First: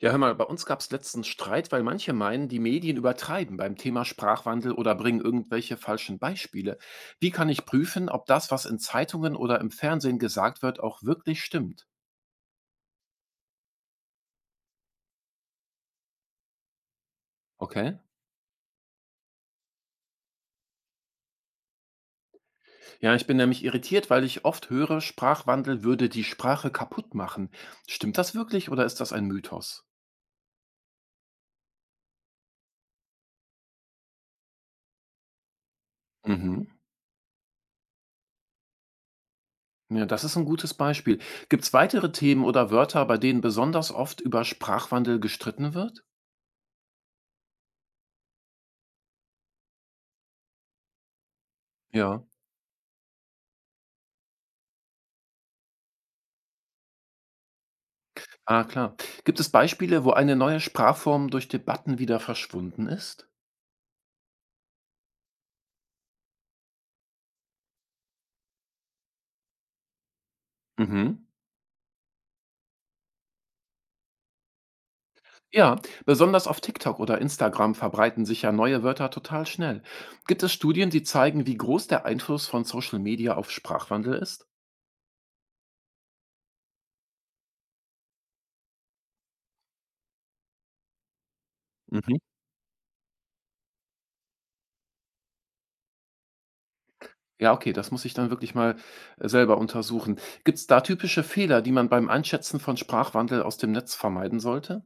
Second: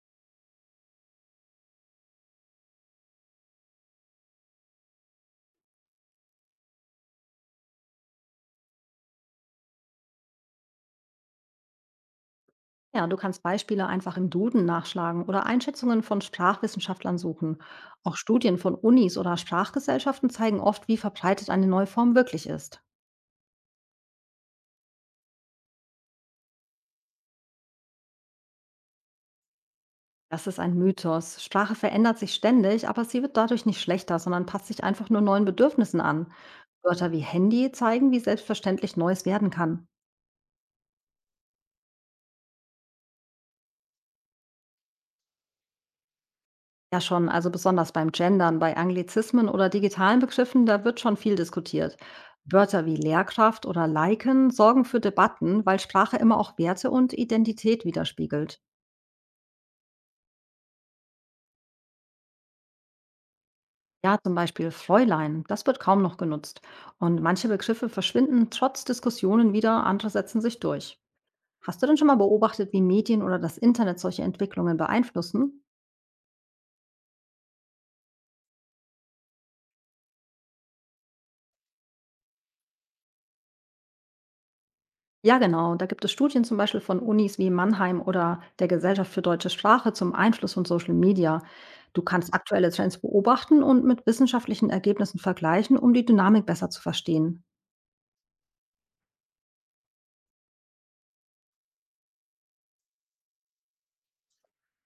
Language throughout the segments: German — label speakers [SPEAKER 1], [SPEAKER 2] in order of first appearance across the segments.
[SPEAKER 1] Ja, hör mal, bei uns gab es letztens Streit, weil manche meinen, die Medien übertreiben beim Thema Sprachwandel oder bringen irgendwelche falschen Beispiele. Wie kann ich prüfen, ob das, was in Zeitungen oder im Fernsehen gesagt wird, auch wirklich stimmt?
[SPEAKER 2] Ja, du kannst Beispiele einfach im Duden nachschlagen oder Einschätzungen von Sprachwissenschaftlern suchen.
[SPEAKER 1] Okay.
[SPEAKER 2] Auch Studien von Unis oder Sprachgesellschaften zeigen oft, wie verbreitet eine neue Form wirklich ist.
[SPEAKER 1] Ja, ich bin nämlich irritiert, weil ich oft höre, Sprachwandel würde die Sprache kaputt machen. Stimmt das wirklich oder ist das ein Mythos?
[SPEAKER 2] Das ist ein Mythos. Sprache verändert sich ständig, aber sie wird dadurch nicht schlechter, sondern passt sich einfach nur neuen Bedürfnissen an.
[SPEAKER 1] Mhm.
[SPEAKER 2] Wörter wie Handy zeigen, wie selbstverständlich Neues werden kann.
[SPEAKER 1] Ja, das ist ein gutes Beispiel. Gibt es weitere Themen oder Wörter, bei denen besonders oft über Sprachwandel gestritten wird?
[SPEAKER 2] Ja, schon. Also besonders beim Gendern, bei Anglizismen oder digitalen Begriffen, da wird schon viel diskutiert.
[SPEAKER 1] Ja.
[SPEAKER 2] Wörter wie Lehrkraft oder Liken sorgen für Debatten, weil Sprache immer auch Werte und Identität widerspiegelt.
[SPEAKER 1] Ah, klar. Gibt es Beispiele, wo eine neue Sprachform durch Debatten wieder verschwunden ist?
[SPEAKER 2] Ja, zum Beispiel Fräulein, das wird kaum noch genutzt. Und manche Begriffe verschwinden trotz Diskussionen wieder, andere setzen sich durch.
[SPEAKER 1] Mhm.
[SPEAKER 2] Hast du denn schon mal beobachtet, wie Medien oder das Internet solche Entwicklungen beeinflussen?
[SPEAKER 1] Ja, besonders auf TikTok oder Instagram verbreiten sich ja neue Wörter total schnell. Gibt es Studien, die zeigen, wie groß der Einfluss von Social Media auf Sprachwandel ist?
[SPEAKER 2] Ja, genau. Da gibt es Studien zum Beispiel von Unis wie Mannheim oder der Gesellschaft für deutsche Sprache zum Einfluss von Social Media. Du
[SPEAKER 1] Mhm.
[SPEAKER 2] kannst aktuelle Trends beobachten und mit wissenschaftlichen Ergebnissen vergleichen, um die Dynamik besser zu verstehen.
[SPEAKER 1] Ja, okay, das muss ich dann wirklich mal selber untersuchen. Gibt es da typische Fehler, die man beim Einschätzen von Sprachwandel aus dem Netz vermeiden sollte?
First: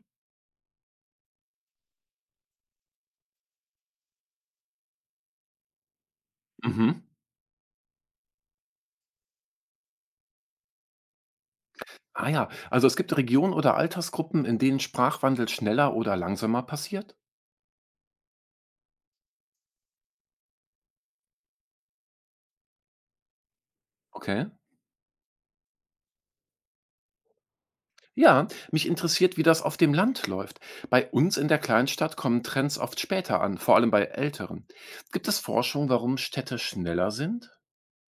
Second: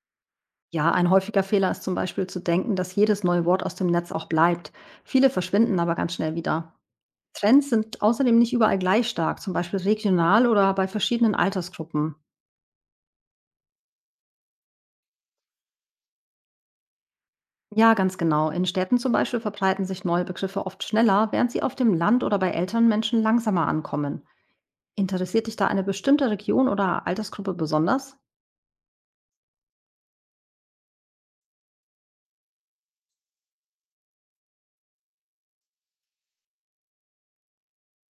[SPEAKER 2] Ja, ein häufiger Fehler ist zum Beispiel zu denken, dass jedes neue Wort aus dem Netz auch bleibt. Viele verschwinden aber ganz schnell wieder.
[SPEAKER 1] Mhm.
[SPEAKER 2] Trends sind außerdem nicht überall gleich stark, zum Beispiel regional oder bei verschiedenen Altersgruppen.
[SPEAKER 1] Ah ja, also es gibt Regionen oder Altersgruppen, in denen Sprachwandel schneller oder langsamer passiert?
[SPEAKER 2] Ja, ganz genau. In Städten zum Beispiel verbreiten sich neue Begriffe oft schneller, während sie auf dem Land oder bei älteren Menschen langsamer ankommen.
[SPEAKER 1] Okay.
[SPEAKER 2] Interessiert dich da eine bestimmte Region oder Altersgruppe besonders?
[SPEAKER 1] Ja, mich interessiert, wie das auf dem Land läuft. Bei uns in der Kleinstadt kommen Trends oft später an, vor allem bei Älteren. Gibt es Forschung, warum Städte schneller sind?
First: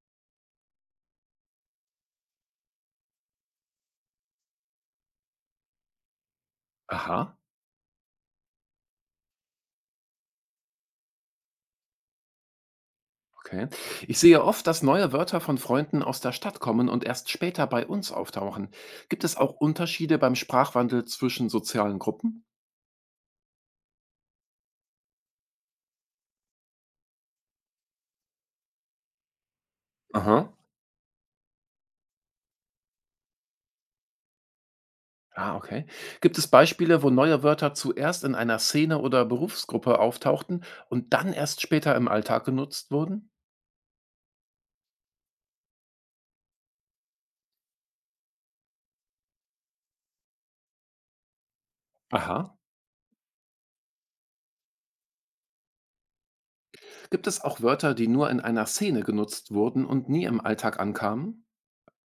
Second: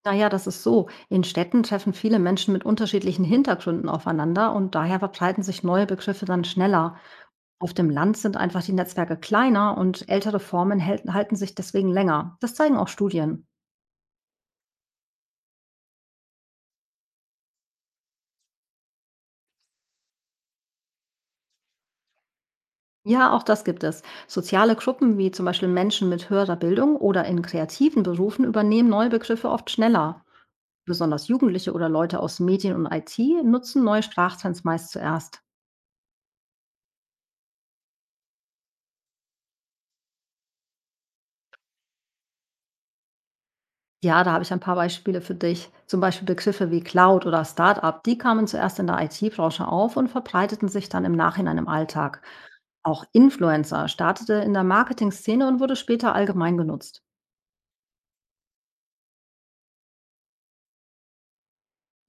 [SPEAKER 2] Naja, das ist so. In Städten treffen viele Menschen mit unterschiedlichen Hintergründen aufeinander und daher verbreiten sich neue Begriffe dann schneller.
[SPEAKER 1] Aha,
[SPEAKER 2] Auf dem Land sind einfach die Netzwerke kleiner und ältere Formen halten sich deswegen länger. Das zeigen auch Studien.
[SPEAKER 1] okay. Ich sehe oft, dass neue Wörter von Freunden aus der Stadt kommen und erst später bei uns auftauchen. Gibt es auch Unterschiede beim Sprachwandel zwischen sozialen Gruppen?
[SPEAKER 2] Ja, auch das gibt es. Soziale Gruppen wie zum Beispiel Menschen mit höherer Bildung oder in kreativen Berufen übernehmen neue Begriffe oft schneller.
[SPEAKER 1] Aha.
[SPEAKER 2] Besonders Jugendliche oder Leute aus Medien und IT nutzen neue Sprachtrends meist zuerst.
[SPEAKER 1] Ah, okay. Gibt es Beispiele, wo neue Wörter zuerst in einer Szene oder Berufsgruppe auftauchten und dann erst später im Alltag genutzt wurden?
[SPEAKER 2] Ja, da habe ich ein paar Beispiele für dich. Zum Beispiel Begriffe wie Cloud oder Startup, die kamen zuerst in der IT-Branche auf und verbreiteten sich dann im Nachhinein im Alltag.
[SPEAKER 1] Aha.
[SPEAKER 2] Auch Influencer startete in der Marketing-Szene und wurde später allgemein genutzt.
[SPEAKER 1] Gibt es auch Wörter, die nur in einer Szene genutzt wurden und nie im Alltag ankamen?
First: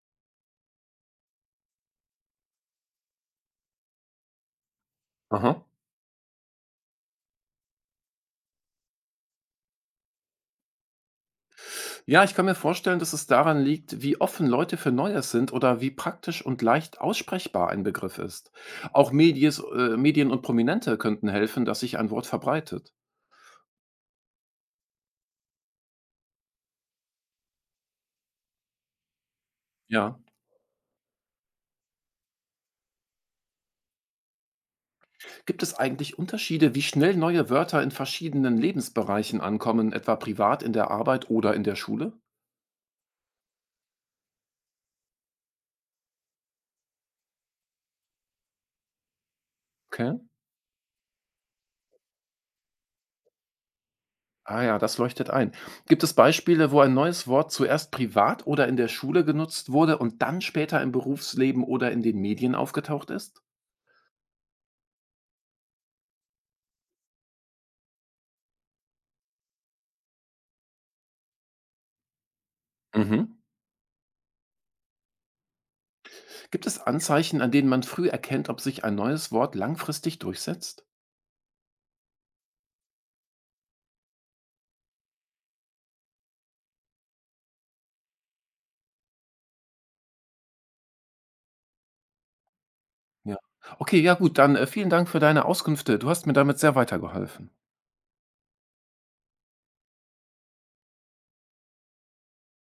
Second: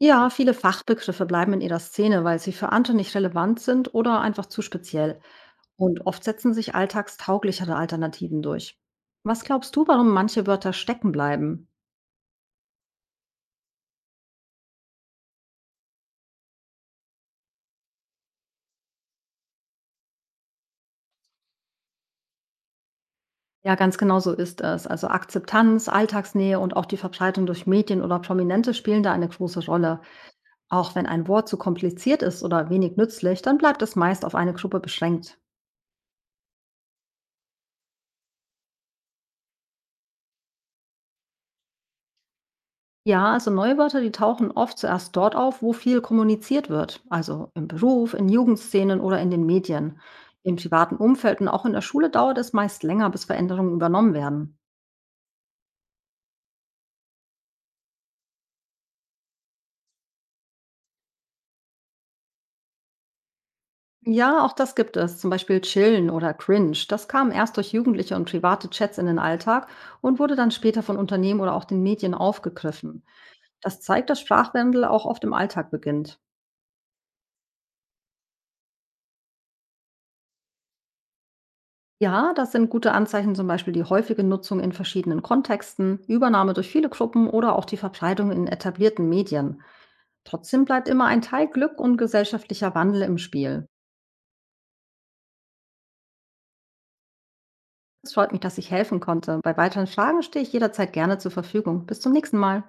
[SPEAKER 2] Ja, viele Fachbegriffe bleiben in ihrer Szene, weil sie für andere nicht relevant sind oder einfach zu speziell.
[SPEAKER 1] Aha.
[SPEAKER 2] Und oft setzen sich alltagstauglichere Alternativen durch. Was glaubst du, warum manche Wörter stecken bleiben?
[SPEAKER 1] Ja, ich kann mir vorstellen, dass es daran liegt, wie offen Leute für Neues sind oder wie praktisch und leicht aussprechbar ein Begriff ist. Auch Medien und Prominente könnten helfen, dass sich ein Wort verbreitet.
[SPEAKER 2] Ja, ganz genau so ist es. Also Akzeptanz, Alltagsnähe und auch die Verbreitung durch Medien oder Prominente spielen da eine große Rolle.
[SPEAKER 1] Ja.
[SPEAKER 2] Auch wenn ein Wort zu kompliziert ist oder wenig nützlich, dann bleibt es meist auf eine Gruppe beschränkt.
[SPEAKER 1] Gibt es eigentlich Unterschiede, wie schnell neue Wörter in verschiedenen Lebensbereichen ankommen, etwa privat, in der Arbeit oder in der Schule?
[SPEAKER 2] Ja, also neue Wörter, die tauchen oft zuerst dort auf, wo viel kommuniziert wird, also im Beruf, in Jugendszenen oder in den Medien.
[SPEAKER 1] Okay.
[SPEAKER 2] Im privaten Umfeld und auch in der Schule dauert es meist länger, bis Veränderungen übernommen werden.
[SPEAKER 1] Ah ja, das leuchtet ein. Gibt es Beispiele, wo ein neues Wort zuerst privat oder in der Schule genutzt wurde und dann später im Berufsleben oder in den Medien aufgetaucht ist?
[SPEAKER 2] Ja, auch das gibt es, zum Beispiel Chillen oder Cringe. Das kam erst durch Jugendliche und private Chats in den Alltag und wurde dann später von Unternehmen oder auch den Medien aufgegriffen.
[SPEAKER 1] Mhm.
[SPEAKER 2] Das zeigt, dass Sprachwandel auch oft im Alltag beginnt.
[SPEAKER 1] Gibt es Anzeichen, an denen man früh erkennt, ob sich ein neues Wort langfristig durchsetzt?
[SPEAKER 2] Ja, das sind gute Anzeichen, zum Beispiel die häufige Nutzung in verschiedenen Kontexten, Übernahme durch viele Gruppen oder auch die Verbreitung in etablierten Medien. Trotzdem bleibt immer ein Teil Glück und gesellschaftlicher Wandel im
[SPEAKER 1] Ja.
[SPEAKER 2] Spiel.
[SPEAKER 1] Okay, ja gut, dann vielen Dank für deine Auskünfte. Du hast mir damit sehr weitergeholfen.
[SPEAKER 2] Es freut mich, dass ich helfen konnte. Bei weiteren Fragen stehe ich jederzeit gerne zur Verfügung. Bis zum nächsten Mal.